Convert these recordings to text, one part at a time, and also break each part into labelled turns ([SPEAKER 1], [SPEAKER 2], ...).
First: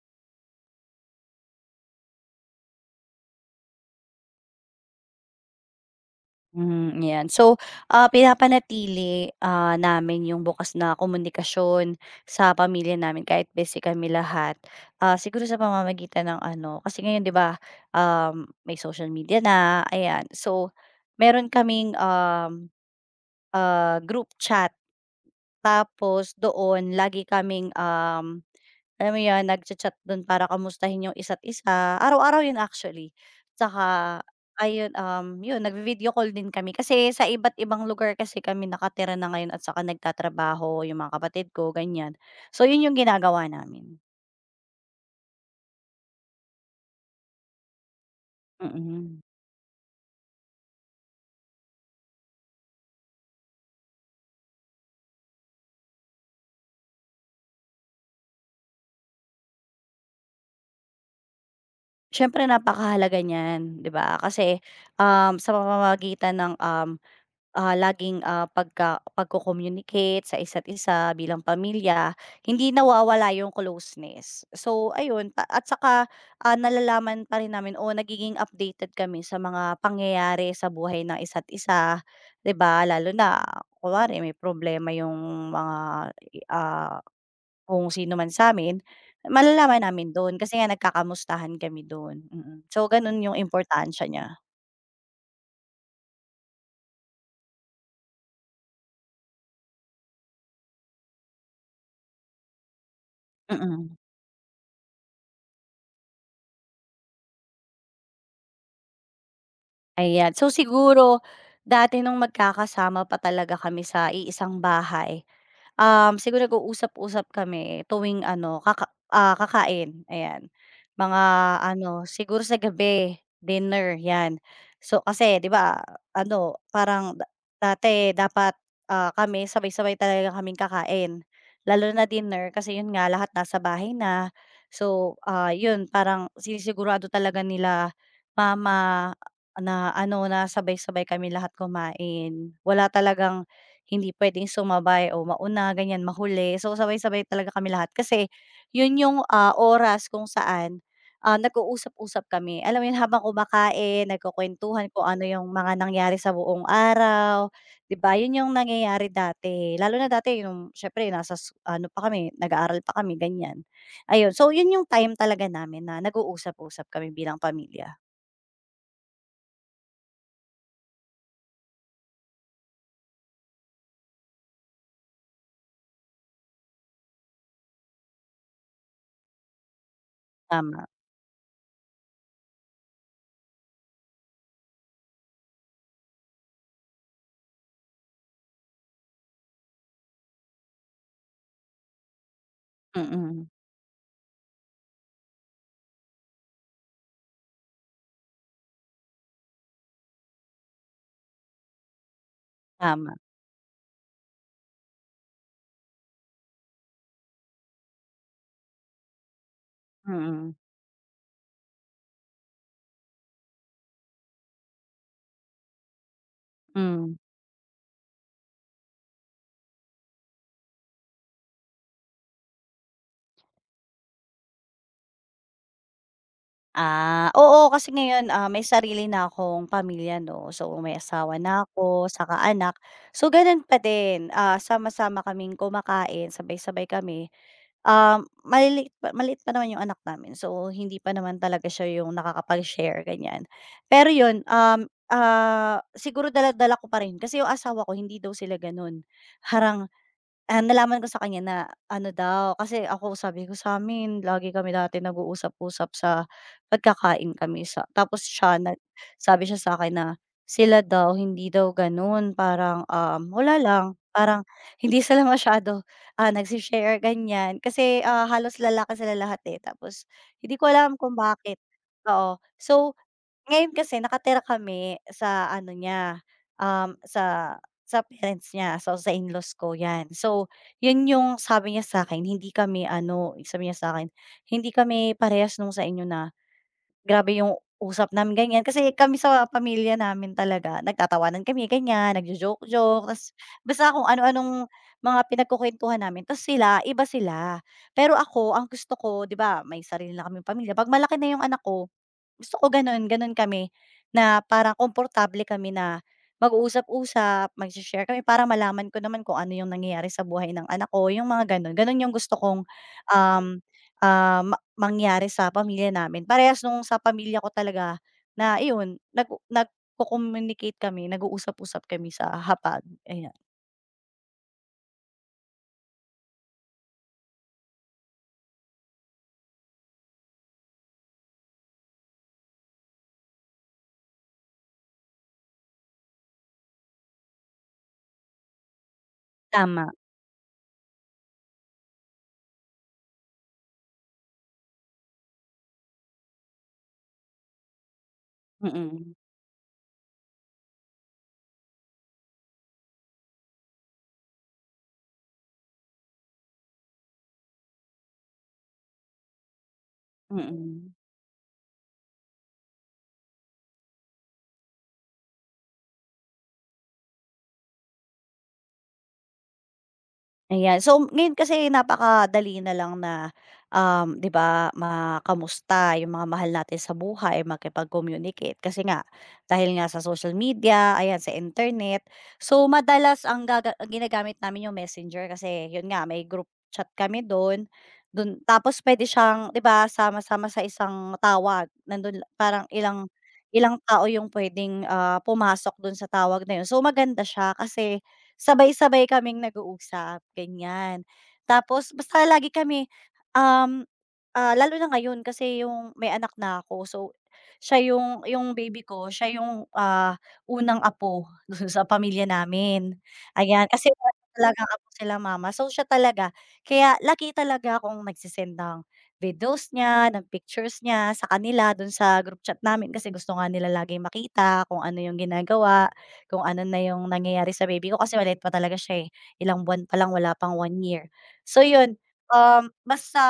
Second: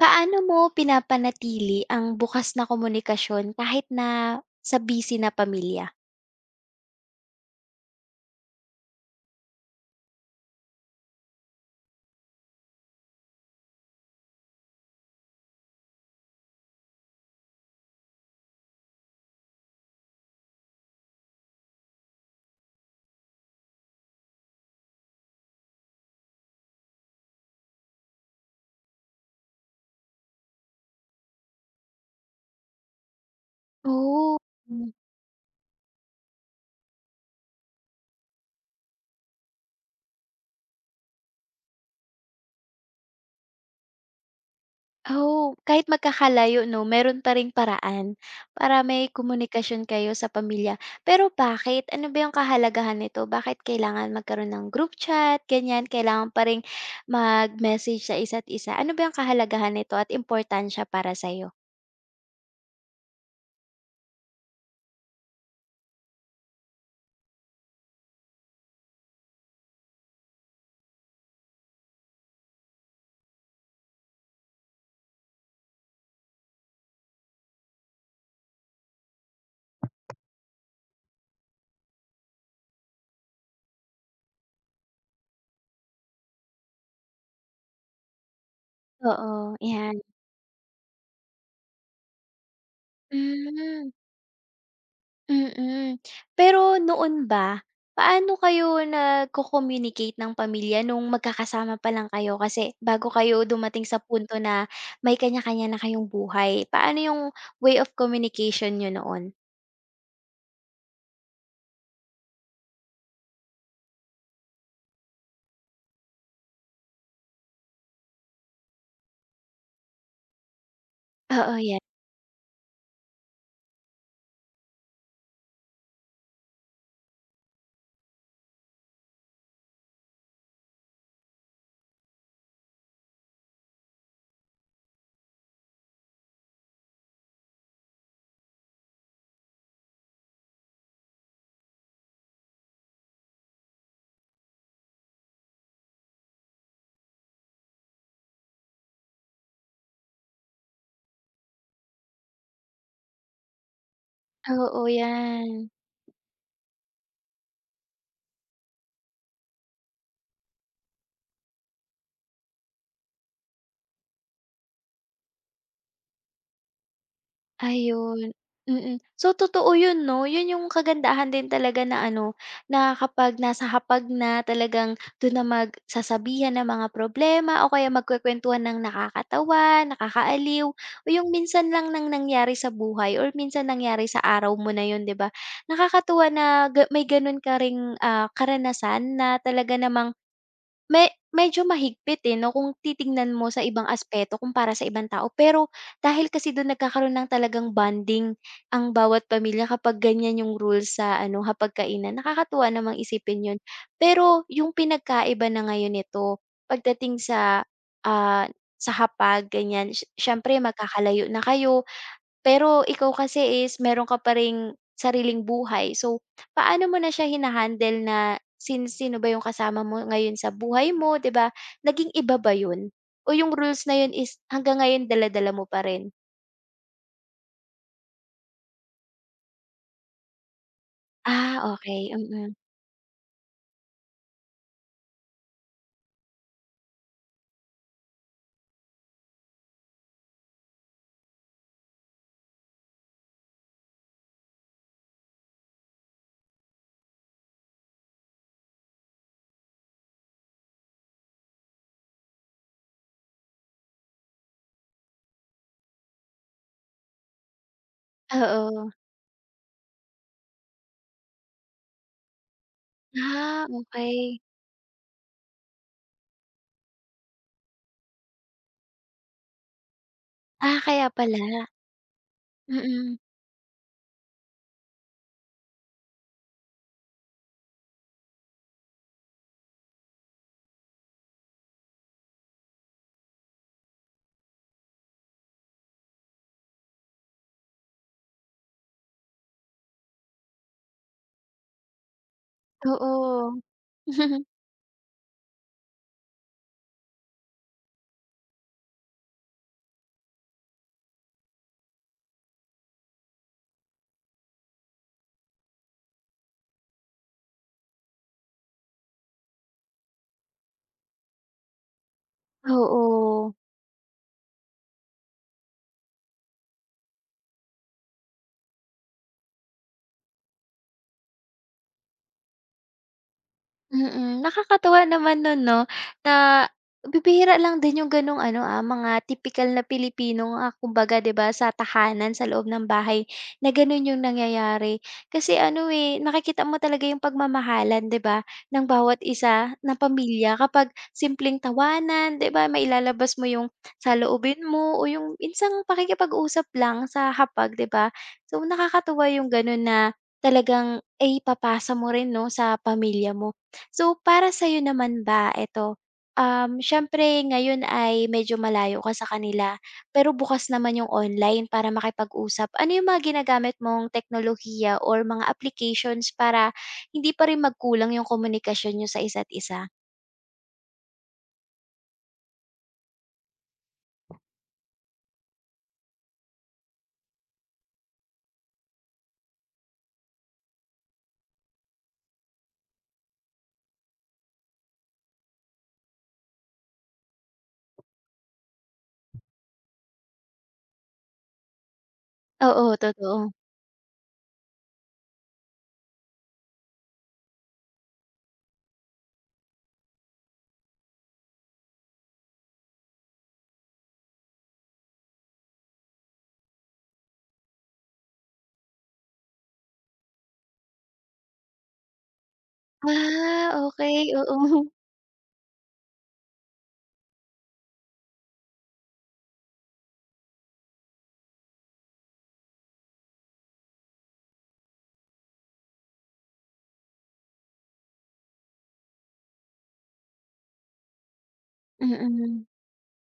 [SPEAKER 1] Paano mo pinapanatili ang bukas na komunikasyon kahit na sa busy na pamilya?
[SPEAKER 2] Hmm, 'yan. So, pinapanatili, namin yung bukas na komunikasyon sa pamilya namin kahit busy kami lahat. Siguro sa pamamagitan ng ano, kasi ngayon 'di ba, may social media na, ayan. So, meron kaming, group chat tapos doon lagi kaming, alam mo 'yun, nagcha-chat dun para kamustahin yung isa't isa, araw-araw 'yun actually. Tsaka
[SPEAKER 1] Oh.
[SPEAKER 2] ayun,
[SPEAKER 1] Hmm,
[SPEAKER 2] 'yun nagvi-video call din kami kasi sa iba't ibang lugar kasi kami nakatira na ngayon at saka nagtatrabaho yung mga kapatid ko, ganiyan. So 'yun yung ginagawa namin,
[SPEAKER 1] oh, kahit magkakalayo 'no, meron pa ring paraan para may
[SPEAKER 2] mm.
[SPEAKER 1] komunikasyon kayo sa pamilya. Pero bakit? Ano ba yung kahalagahan nito? Bakit kailangan magkaroon ng group chat, ganyan? Kailangan pa ring mag-message sa isa't isa. Ano ba yung kahalagahan nito at importansya para sa'yo?
[SPEAKER 2] Siyempre napakahalaga niyan, 'di ba? Kasi, sa pamamagitan ng, laging, pagko-communicate sa isa't isa bilang pamilya, hindi nawawala yung closeness. So ayun, pa at saka, nalalaman pa rin namin o nagiging updated kami sa mga pangyayari sa buhay ng isa't isa, 'di ba? Lalo na kunwari may problema yung mga ah kung sino man sa'min,
[SPEAKER 1] Oo,
[SPEAKER 2] malalaman
[SPEAKER 1] 'yan.
[SPEAKER 2] namin don kasi nga nagkakamustahan kami don mm. So ganun yung
[SPEAKER 1] Hmm.
[SPEAKER 2] importansya niya,
[SPEAKER 1] Mm. Pero noon ba, paano kayo nagko-communicate ng pamilya nung magkakasama pa lang kayo? Kasi bago kayo dumating
[SPEAKER 2] mm.
[SPEAKER 1] sa punto na may kanya-kanya na kayong buhay. Paano yung way of communication niyo noon?
[SPEAKER 2] Ayan. So siguro, dati nung magkakasama pa talaga kami sa iisang bahay, siguro nag-uusap-usap kami tuwing ano, kakain, ayan. Mga
[SPEAKER 1] Oo, yan.
[SPEAKER 2] ano, siguro sa gabi, dinner, 'yan. So kasi 'di ba, ano, parang dati dapat, kami sabay-sabay talaga kaming kakain, lalo na dinner kasi 'yun nga lahat nasa bahay na. So, 'yun parang sinisigurado talaga nila mama na ano, na sabay-sabay kami lahat kumain. Wala talagang hindi puwedeng sumabay o mauna, ganyan, mahuli. So, sabay-sabay talaga kami lahat kasi yun yung, oras kung saan, nag-uusap-usap kami. Alam mo yun, habang kumakain,
[SPEAKER 1] Oo,
[SPEAKER 2] nagkukuwentuhan kung ano yung
[SPEAKER 1] yan.
[SPEAKER 2] mga nangyari sa buong araw, 'di ba? Yun yung nangyayari dati. Lalo na dati yung siyempre nasa ano pa kami, nag-aaral pa kami, ganyan. Ayun, so yun yung time talaga namin na nag-uusap-usap kami bilang pamilya.
[SPEAKER 1] Ayun, mm. So totoo yun 'no, yun yung kagandahan din talaga na ano, na kapag nasa hapag na talagang dun na magsasabihan ng mga problema o kaya magkukuwentuhan ng nakakatawa, nakakaaliw
[SPEAKER 2] Tama,
[SPEAKER 1] o yung minsan lang nang nangyari sa buhay or minsan nangyari sa araw mo na yun 'di ba? Nakakatuwa na may ganun ka ring, karanasan na talaga namang medyo mahigpit, eh, 'no, kung titingnan
[SPEAKER 2] mm.
[SPEAKER 1] mo sa ibang aspeto kumpara sa ibang tao. Pero dahil kasi do'n nagkakaroon ng talagang bonding ang bawat pamilya kapag ganiyan yung rules sa ano, hapagkainan. Nakakatuwa namang
[SPEAKER 2] Tama,
[SPEAKER 1] isipin 'yon. Pero yung pinagkaiba na ngayon nito pagdating sa, ah, sa hapag ganiyan,
[SPEAKER 2] mm,
[SPEAKER 1] siyempre magkakalayo na kayo pero ikaw kasi is meron ka pa ring sariling buhay. So, paano mo na
[SPEAKER 2] hmm.
[SPEAKER 1] siya hinahandle na sino ba yung kasama mo ngayon sa buhay mo, 'di ba? Naging iba ba yun? O yung rules na yun is hanggang ngayon dala-dala mo pa rin?
[SPEAKER 2] Oo kasi ngayon, may sarili na akong pamilya 'no. So, may asawa na
[SPEAKER 1] Ah,
[SPEAKER 2] ako,
[SPEAKER 1] okey,
[SPEAKER 2] saka
[SPEAKER 1] mm.
[SPEAKER 2] anak. So, gano'n pa din, sama-sama kaming kumakain, sabay-sabay kami. Maliliit pa maliit pa naman 'yung anak namin, so hindi pa naman talaga siya 'yung nakakapag-share ganiyan. Pero 'yun, siguro dala-dala ko pa rin kasi 'yung asawa ko hindi daw sila gano'n, harang Nalaman ko sa kanya na ano daw, kasi ako sabi ko sa sa'min lagi kami dati nag-uusap-usap sa pagkakain kami sa tapos siya
[SPEAKER 1] Oo.
[SPEAKER 2] sabi siya sa'kin na sila daw hindi daw gano'n parang, wala
[SPEAKER 1] Ah,
[SPEAKER 2] lang, parang
[SPEAKER 1] okey.
[SPEAKER 2] hindi sila masyado, nagse-share ganyan kasi, halos lalaki sila lahat, eh, tapos hindi ko
[SPEAKER 1] Ah,
[SPEAKER 2] alam
[SPEAKER 1] kaya
[SPEAKER 2] kung
[SPEAKER 1] pala.
[SPEAKER 2] bakit, oo. So
[SPEAKER 1] Mm,
[SPEAKER 2] ngayon kasi nakatira kami sa ano niya, um, sa sa parents niya, so sa in-laws ko 'yan. So 'yun yung sabi niya sa'kin, hindi kami ano, sabi niya sa'kin, "Hindi kami parehas nung sa inyo na grabe yung usap namin," ganyan. Kasi kami sa pamilya namin talaga nagtatawanan kami ganyan, nagjo-joke-joke ta's
[SPEAKER 1] oo.
[SPEAKER 2] basta kung ano-anong mga pinagkukuwentuhan namin ta's sila iba sila. Pero ako ang gusto ko 'di ba may sarili na kaming pamilya, 'pag malaki na yung anak ko gusto ko gano'n, gano'n kami na parang komportable kami na mag-uusap-usap, mag share kami para malaman ko naman kung ano yung nangyayari sa buhay ng anak ko, yung mga gano'n. Gano'n yung gusto kong,
[SPEAKER 1] Oo.
[SPEAKER 2] um, ah, ma mangyari sa pamilya namin. Parehas nung sa pamilya ko talaga na iyon, nagko-communicate kami, nag-uusap-usap kami sa hapag, ayan.
[SPEAKER 1] Nakakatuwa naman nun 'no, na bibihira lang din yung gano'ng ano, mga typical na Pilipino nga kumbaga 'di ba, sa tahanan, sa loob ng bahay na gano'n yung nangyayari. Kasi ano, eh, nakikita mo talaga yung pagmamahalan 'di ba, ng bawat isa
[SPEAKER 2] Tama,
[SPEAKER 1] na pamilya kapag simpleng tawanan 'di ba, mailalabas mo yung saloobin mo o yung minsang pakikipag-usap lang sa hapag 'di ba. So
[SPEAKER 2] mm,
[SPEAKER 1] nakakatuwa yung gano'n na talagang, eh, papasa mo rin 'no, sa pamilya mo. So, para sa'yo naman ba eto, siyempre ngayon ay medyo malayo ka sa kanila, pero bukas
[SPEAKER 2] mm.
[SPEAKER 1] naman yung online para makipag-usap. Ano yung mga ginagamit mong teknolohiya or mga applications para hindi pa rin magkulang yung komunikasyon niyo sa isa't isa?
[SPEAKER 2] Ayan. So, ngayon kasi napakadali na lang na, 'di ba, makamusta yung mga mahal natin sa buhay, makipag-communicate. Kasi nga, dahil nga sa social media, ayan, sa internet. So, madalas ang gaga ang ginagamit namin yung Messenger kasi yun nga, may group chat kami dun. Dun tapos puwede siyang, 'di ba, sama-sama sa isang tawag. Nandun parang
[SPEAKER 1] Oo,
[SPEAKER 2] ilang
[SPEAKER 1] totoo.
[SPEAKER 2] ilang tao yung puwedeng, pumasok dun sa tawag na yun. So, maganda siya kasi sabay-sabay kaming nag-uusap, ganyan. Tapos basta lagi kami, um, lalo na ngayon kasi yung may anak na ako. So, siya yung baby ko, siya yung, unang apo dun sa pamilya namin, ayan.
[SPEAKER 1] Ah,
[SPEAKER 2] Kasi wala
[SPEAKER 1] okay, oo.
[SPEAKER 2] talagang apo sila mama. So, siya talaga. Kaya lagi talaga akong nagsisend ng videos niya, ng pictures niya sa kanila dun sa group chat namin kasi gusto nga nila laging makita kung ano yung ginagawa, kung ano na yung nangyayari sa baby ko kasi maliit pa talaga siya, eh. Ilang buwan pa lang, wala pang 1 year. So, yun,
[SPEAKER 1] Mm.
[SPEAKER 2] Basta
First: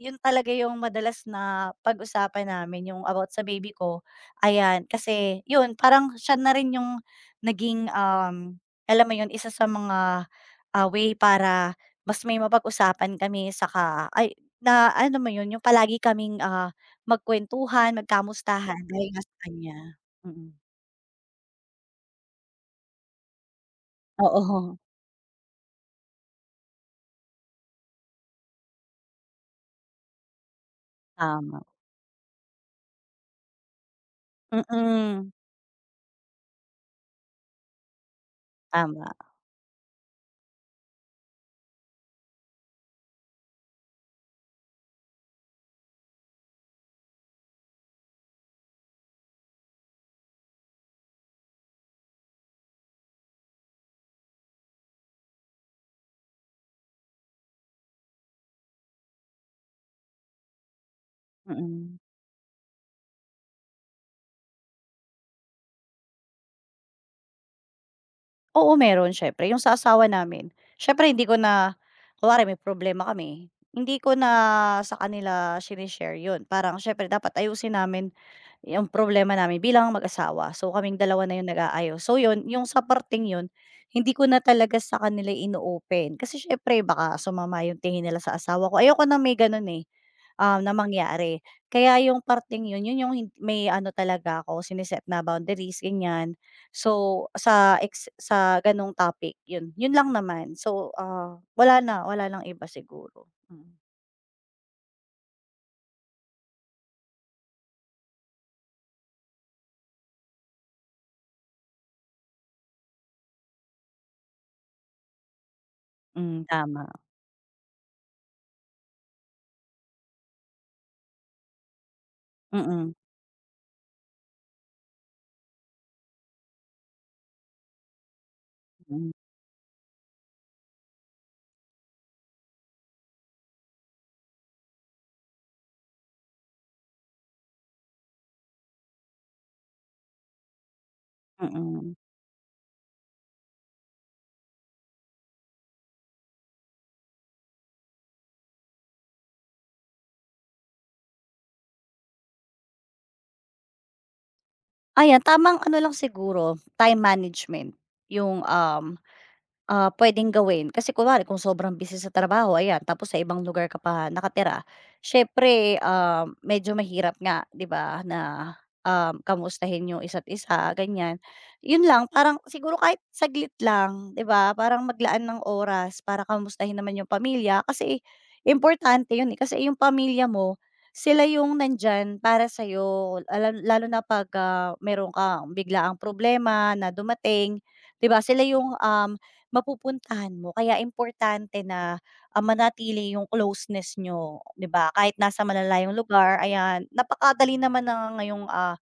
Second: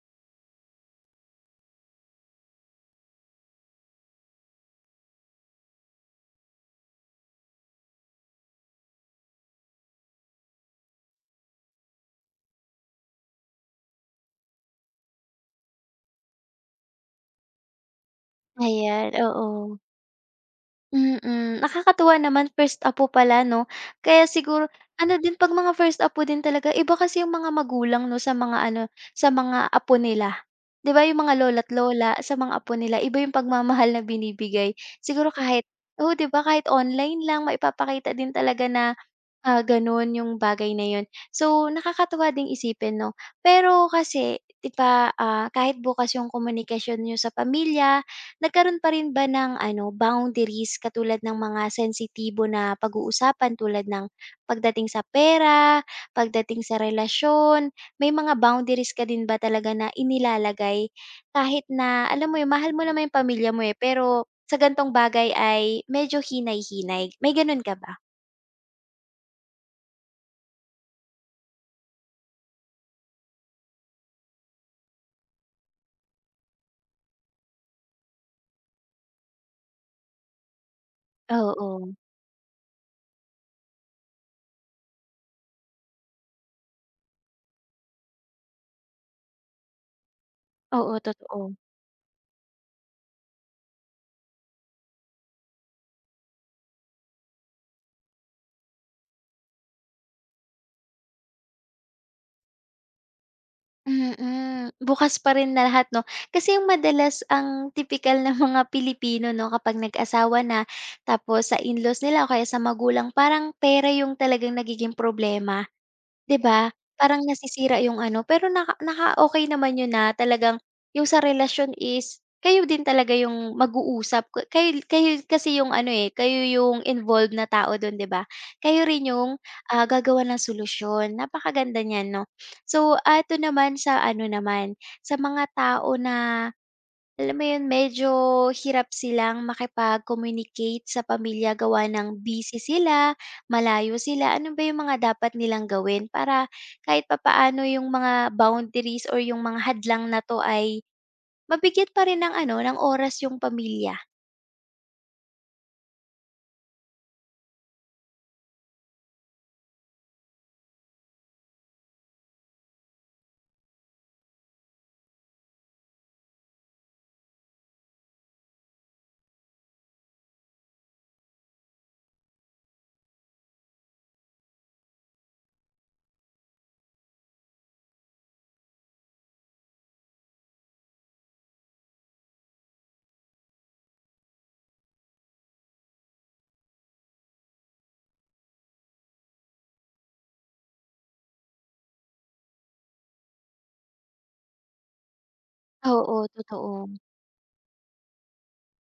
[SPEAKER 2] yun talaga yung madalas na pag-usapan namin yung about sa baby ko, ayan. Kasi yun parang siya na rin yung naging, alam mo yun isa sa mga, way para mas may mapag-usapan kami saka ay na ano mo yun yung palagi kaming, magkuwentuhan, magkamustahan dahil
[SPEAKER 1] Ayan,
[SPEAKER 2] nga sa kanya.
[SPEAKER 1] oo.
[SPEAKER 2] Mm.
[SPEAKER 1] Nakakatuwa naman, first apo pala 'no, kaya siguro
[SPEAKER 2] Oo,
[SPEAKER 1] ano din 'pag mga first apo din talaga iba kasi yung mga magulang 'no sa mga ano, sa mga apo nila. 'Di ba yung mga
[SPEAKER 2] tama.
[SPEAKER 1] lola't lola sa mga apo nila iba yung pagmamahal na binibigay.
[SPEAKER 2] Mm,
[SPEAKER 1] Siguro kahit oo 'di ba kahit online lang maipapakita din talaga na
[SPEAKER 2] tama.
[SPEAKER 1] Ah, gano'n yung bagay na yun. So, nakakatuwa ding isipin 'no. Pero kasi 'di ba, kahit bukas yung komunikasyon niyo sa pamilya, nagkaroon pa rin ba ng ano, boundaries katulad ng mga sensitibo na pag-uusapan tulad ng pagdating sa pera, pagdating sa relasyon, may mga boundaries ka din ba talaga na inilalagay kahit
[SPEAKER 2] Mm.
[SPEAKER 1] na alam mo yun, mahal mo naman yung pamilya mo, eh, pero sa gantong bagay ay medyo hinay-hinay, may gano'n ka ba?
[SPEAKER 2] Oo, meron siyempre. Yung sa asawa namin, siyempre hindi ko na kunwari may problema kami, hindi ko na sa kanila shine-share yun. Parang siyempre dapat ayusin namin yung problema namin bilang mag-asawa. So, kaming dalawa na yung
[SPEAKER 1] Oo.
[SPEAKER 2] nag-aayos. So, yun, yung sa parteng yun, hindi ko na talaga sa kanila ino-open. Kasi syempre baka sumama yung tingin nila sa asawa ko. Ayoko na may ganun, eh, na
[SPEAKER 1] Oo,
[SPEAKER 2] mangyari.
[SPEAKER 1] totoo.
[SPEAKER 2] Kaya yung parting yun, yun yung may ano talaga ako, siniset na boundaries, ganyan. So, sa ex sa ganong topic, yun. Yun lang naman. So, wala na, wala ng iba siguro. Mm.
[SPEAKER 1] Bukas pa rin na lahat 'no? Kasi yung madalas ang tipikal ng mga Pilipino 'no, kapag nag-asawa na tapos sa in-laws nila o kaya sa magulang parang pera yung talagang nagiging problema. 'Di
[SPEAKER 2] Hmm,
[SPEAKER 1] ba?
[SPEAKER 2] tama.
[SPEAKER 1] Parang nasisira yung ano, pero naka-okey naman yun na talagang yung sa relasyon is kayo din
[SPEAKER 2] Mm,
[SPEAKER 1] talaga yung mag-uusap, kayo kayo kasi yung ano, eh, kayo yung involved na tao dun, 'di ba? Kayo rin yung, gagawan ng solusyon, napakaganda niyan 'no? So, ito naman sa ano naman, sa mga tao na alam mo yun, medyo hirap silang makipag-communicate sa
[SPEAKER 2] mm,
[SPEAKER 1] pamilya gawa
[SPEAKER 2] mm.
[SPEAKER 1] ng busy sila, malayo sila. Ano ba yung mga dapat nilang gawin para kahit papaano yung mga boundaries or yung mga hadlang na 'to ay mabigyan pa rin ng ano, ng oras yung pamilya?
[SPEAKER 2] Ayan, tamang ano lang siguro, time management. Yung puwedeng gawin kasi kunwari kung sobrang busy sa trabaho ayan tapos sa ibang lugar ka pa nakatira, siyempre, medyo mahirap nga 'di ba na, kamustahin yung isa't isa ganyan. Yun lang parang siguro kahit saglit lang 'di ba parang maglaan ng oras para kamustahin naman yung pamilya kasi importante yun, eh, kasi yung pamilya mo sila yung nandyan para sa'yo alam lalo na 'pag, meron kang biglaang problema na dumating 'di ba sila yung, mapupuntahan mo kaya importante na, manatili yung closeness nyo, 'di ba? Kahit nasa malalayong
[SPEAKER 1] Oo,
[SPEAKER 2] lugar, ayan.
[SPEAKER 1] totoo.
[SPEAKER 2] Napakadali naman na ngayong,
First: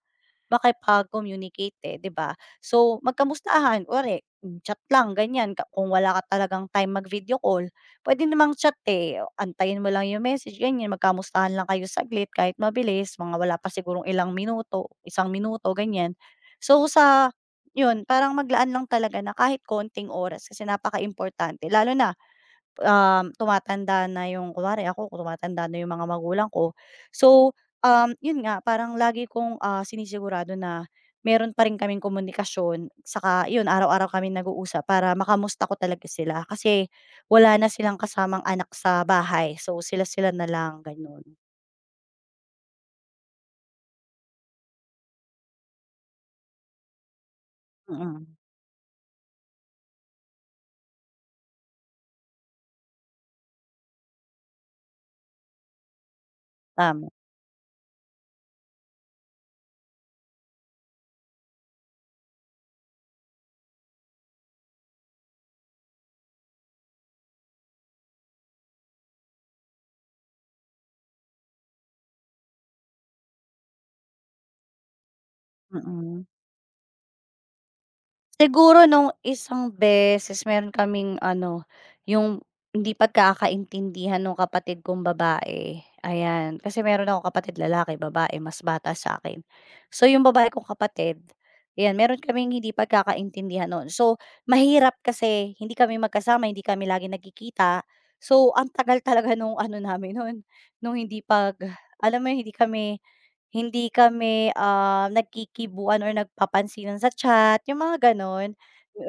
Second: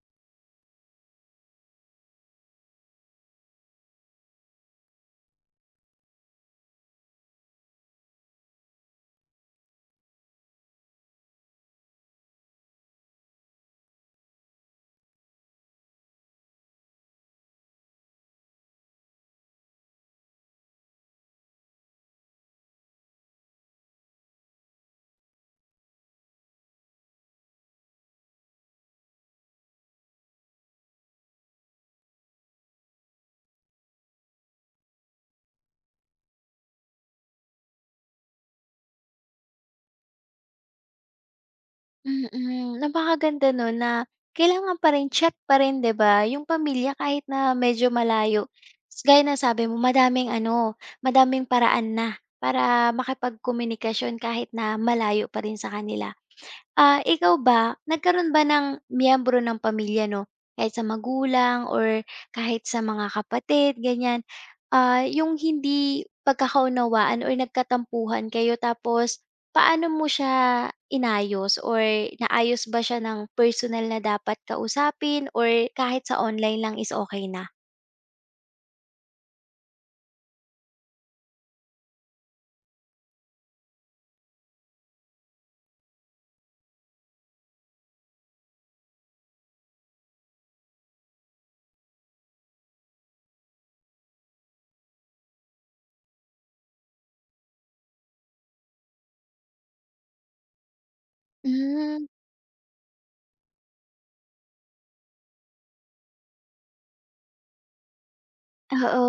[SPEAKER 2] makipag-communicate, eh, 'di ba? So, magkamustahan kunwari chat lang ganyan ka kung wala ka talagang time mag-video call, puwede namang chat, eh, antayin mo lang yung message ganyan, magkamustahan lang kayo saglit kahit mabilis, mga wala pa sigurong ilang minuto, isang minuto ganyan. So, sa yun parang maglaan lang talaga na kahit konting oras kasi napaka importante, lalo na tumatanda na yung kunwari ako tumatanda na yung mga magulang ko. So, yun nga parang lagi kong, sinisigurado na meron pa rin kaming komunikasyon saka yun araw-araw kami nag-uusap para makamusta ko talaga sila kasi wala na silang kasamang anak sa bahay. So, sila-sila na lang gano'n.
[SPEAKER 1] Napakaganda nun na kailangan pa rin, chat pa rin 'di ba, yung pamilya kahit na medyo
[SPEAKER 2] Mm,
[SPEAKER 1] malayo. Gaya na sabi mo madaming ano, madaming paraan na para makipagkomunikasyon kahit na malayo pa rin sa kanila. Ah,
[SPEAKER 2] tama,
[SPEAKER 1] ikaw ba, nagkaroon ba ng miyembro ng pamilya 'no, kahit sa magulang or kahit sa mga kapatid ganyan, yung hindi pagkakaunawaan or nagkatampuhan kayo tapos paano mo siya inayos or naayos ba siya ng personal na dapat kausapin or kahit sa
[SPEAKER 2] mm.
[SPEAKER 1] online lang is okay na?
[SPEAKER 2] Siguro nung isang beses meron kaming ano, yung hindi pagkakaintindihan nung kapatid kong babae, ayan. Kasi meron akong kapatid lalaki, babae, mas bata sa akin. So, yung babae kong kapatid, ayan, meron kaming hindi pagkakaintindihan no'n. So, mahirap kasi hindi kami magkasama, hindi kami lagi nagkikita. So, ang tagal talaga nung ano namin no'n, nung hindi
[SPEAKER 1] Hmm,
[SPEAKER 2] alam mo yun, hindi kami nagkikibuan or nagpapansinan sa chat, yung mga gano'n.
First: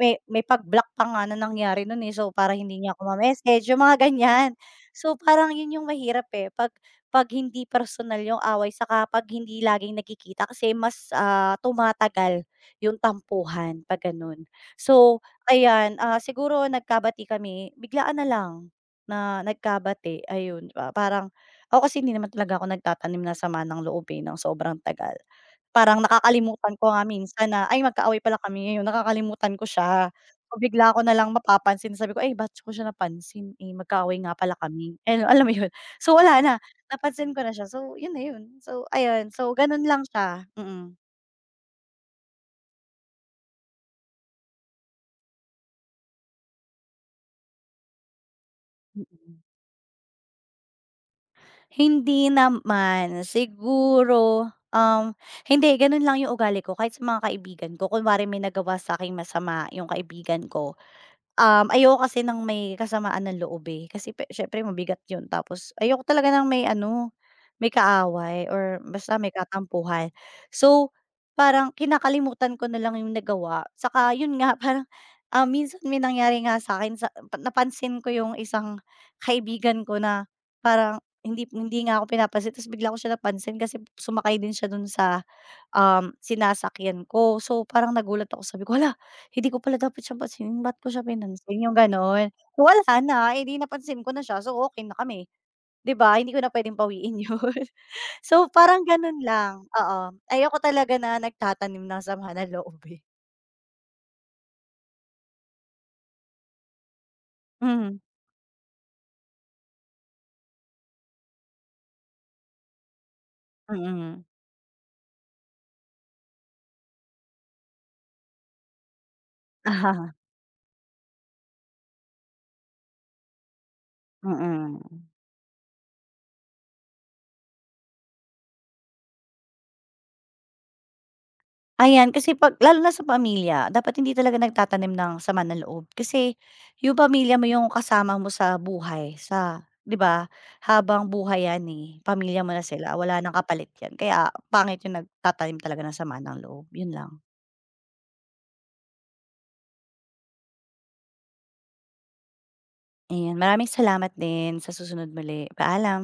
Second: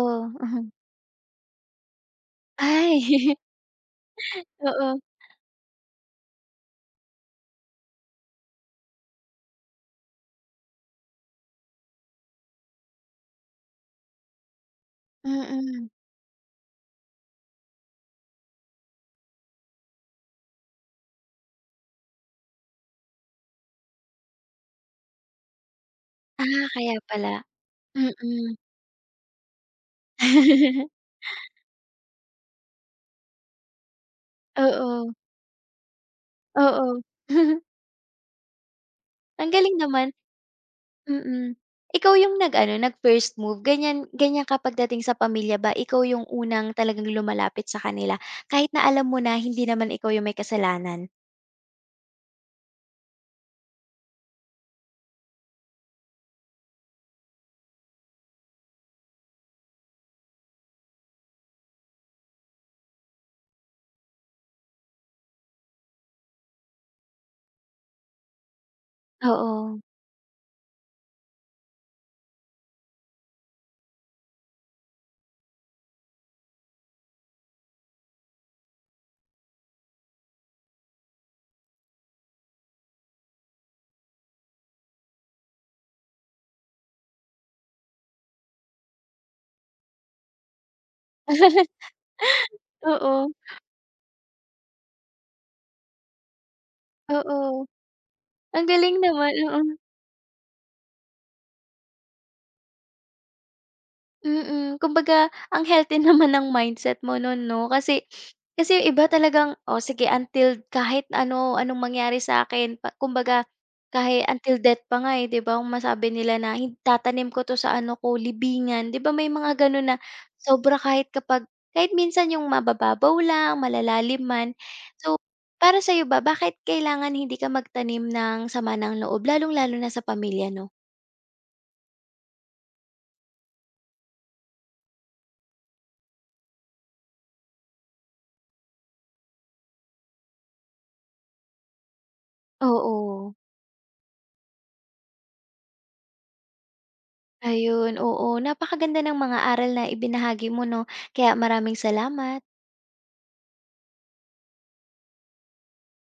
[SPEAKER 2] May may
[SPEAKER 1] mhm.
[SPEAKER 2] pag-block pa nga na nangyari nun, eh, so para hindi niya
[SPEAKER 1] Ay,
[SPEAKER 2] ako ma-message, yung mga ganyan.
[SPEAKER 1] oo,
[SPEAKER 2] So parang yun yung mahirap, eh, 'pag hindi personal yung away saka 'pag hindi laging nagkikita kasi mas, tumatagal yung tampuhan 'pag gano'n. So
[SPEAKER 1] mm.
[SPEAKER 2] ayan, siguro nagkabati kami, biglaan na lang na nagkabati, ayun. Parang ako kasi hindi naman talaga ako nagtatanim ng sama ng loob, eh, ng sobrang tagal. Parang
[SPEAKER 1] Ah,
[SPEAKER 2] nakakalimutan ko
[SPEAKER 1] kaya
[SPEAKER 2] nga
[SPEAKER 1] pala,
[SPEAKER 2] minsan na, "Ay magkaaway pala
[SPEAKER 1] mm.
[SPEAKER 2] kami." Yun. Nakakalimutan ko siya. So, bigla ko na lang mapapansin sabi ko, "Ay ba't ko siya napansin, eh, magkaaway nga pala kami."
[SPEAKER 1] Oo.
[SPEAKER 2] Ano, alam mo yun? So, wala na,
[SPEAKER 1] Oo.
[SPEAKER 2] napansin ko na siya. So, yun na yun. So, ayun.
[SPEAKER 1] Ang
[SPEAKER 2] So,
[SPEAKER 1] galing
[SPEAKER 2] ganun lang
[SPEAKER 1] naman,
[SPEAKER 2] siya, mm.
[SPEAKER 1] mm. Ikaw yung nag-first move, ganyan ganyan kapag dating sa pamilya ba, ikaw yung unang talagang lumalapit sa kanila kahit na alam mo na hindi naman ikaw yung may kasalanan?
[SPEAKER 2] Hindi naman. Siguro, hindi ganun lang yung ugali ko kahit sa mga kaibigan ko. Kunwari may nagawa sa akin masama yung kaibigan ko. Ayoko kasi ng may kasamaan ng loob, eh, kasi siyempre mabigat 'yun tapos ayoko talaga ng may ano, may kaaway or basta may
[SPEAKER 1] Oo.
[SPEAKER 2] katampuhan. So, parang kinakalimutan ko na lang 'yung nagawa saka 'yun nga parang, minsan may nangyari nga sa'kin sa napansin ko 'yung isang kaibigan ko na parang hindi hindi nga ako pinapansin ta's bigla ko siya napansin kasi sumakay din siya dun sa sinasakyan ko. So, parang nagulat ako sabi ko, "Hala, hindi ko pala dapat siya pansinin, ba't ko siya pinansin?" Yung gano'n. So, wala
[SPEAKER 1] Oo,
[SPEAKER 2] na, eh, napansin ko na siya, so okay na kami, 'di ba? Hindi ko na puwedeng bawiin yun.
[SPEAKER 1] oo.
[SPEAKER 2] So,
[SPEAKER 1] Ang
[SPEAKER 2] parang
[SPEAKER 1] galing
[SPEAKER 2] gano'n
[SPEAKER 1] naman, oo.
[SPEAKER 2] lang, oo. Ayoko talaga na nagtatanim ng sama ng loob, eh.
[SPEAKER 1] Kumbaga ang healthy naman ng mindset mo nun 'no,
[SPEAKER 2] Mhm, mm.
[SPEAKER 1] kasi kasi yung iba talagang, "Oh, sige until kahit ano, anong mangyari sa'kin." Kumbaga
[SPEAKER 2] Mm.
[SPEAKER 1] kahit until death pa nga, eh, 'di ba, kung masabi nila na, Tatanim ko 'to sa ano ko, libingan." 'Di ba may mga gano'n na sobra kahit kapag kahit minsan yung mabababaw lang, malalalim
[SPEAKER 2] Ah,
[SPEAKER 1] man.
[SPEAKER 2] mm.
[SPEAKER 1] So, para sa'yo ba, bakit kailangan hindi ka magtanim ng sama ng loob lalong-lalo na sa pamilya 'no?
[SPEAKER 2] Ayan, kasi 'pag lalo na sa pamilya dapat hindi talaga nagtatanim ng sama ng loob. Kasi yung pamilya mo yung kasama mo sa buhay, sa 'di ba, habang buhay 'yan, eh, pamilya mo na sila, wala ng
[SPEAKER 1] Oo.
[SPEAKER 2] kapalit 'yan. Kaya pangit yung nagtatanim talaga ng sama ng loob, yun lang.
[SPEAKER 1] Ayun, oo. Napakaganda ng mga aral na ibinahagi mo 'no, kaya maraming salamat.
[SPEAKER 2] Ayan, maraming salamat din. Sa susunod muli, paalam.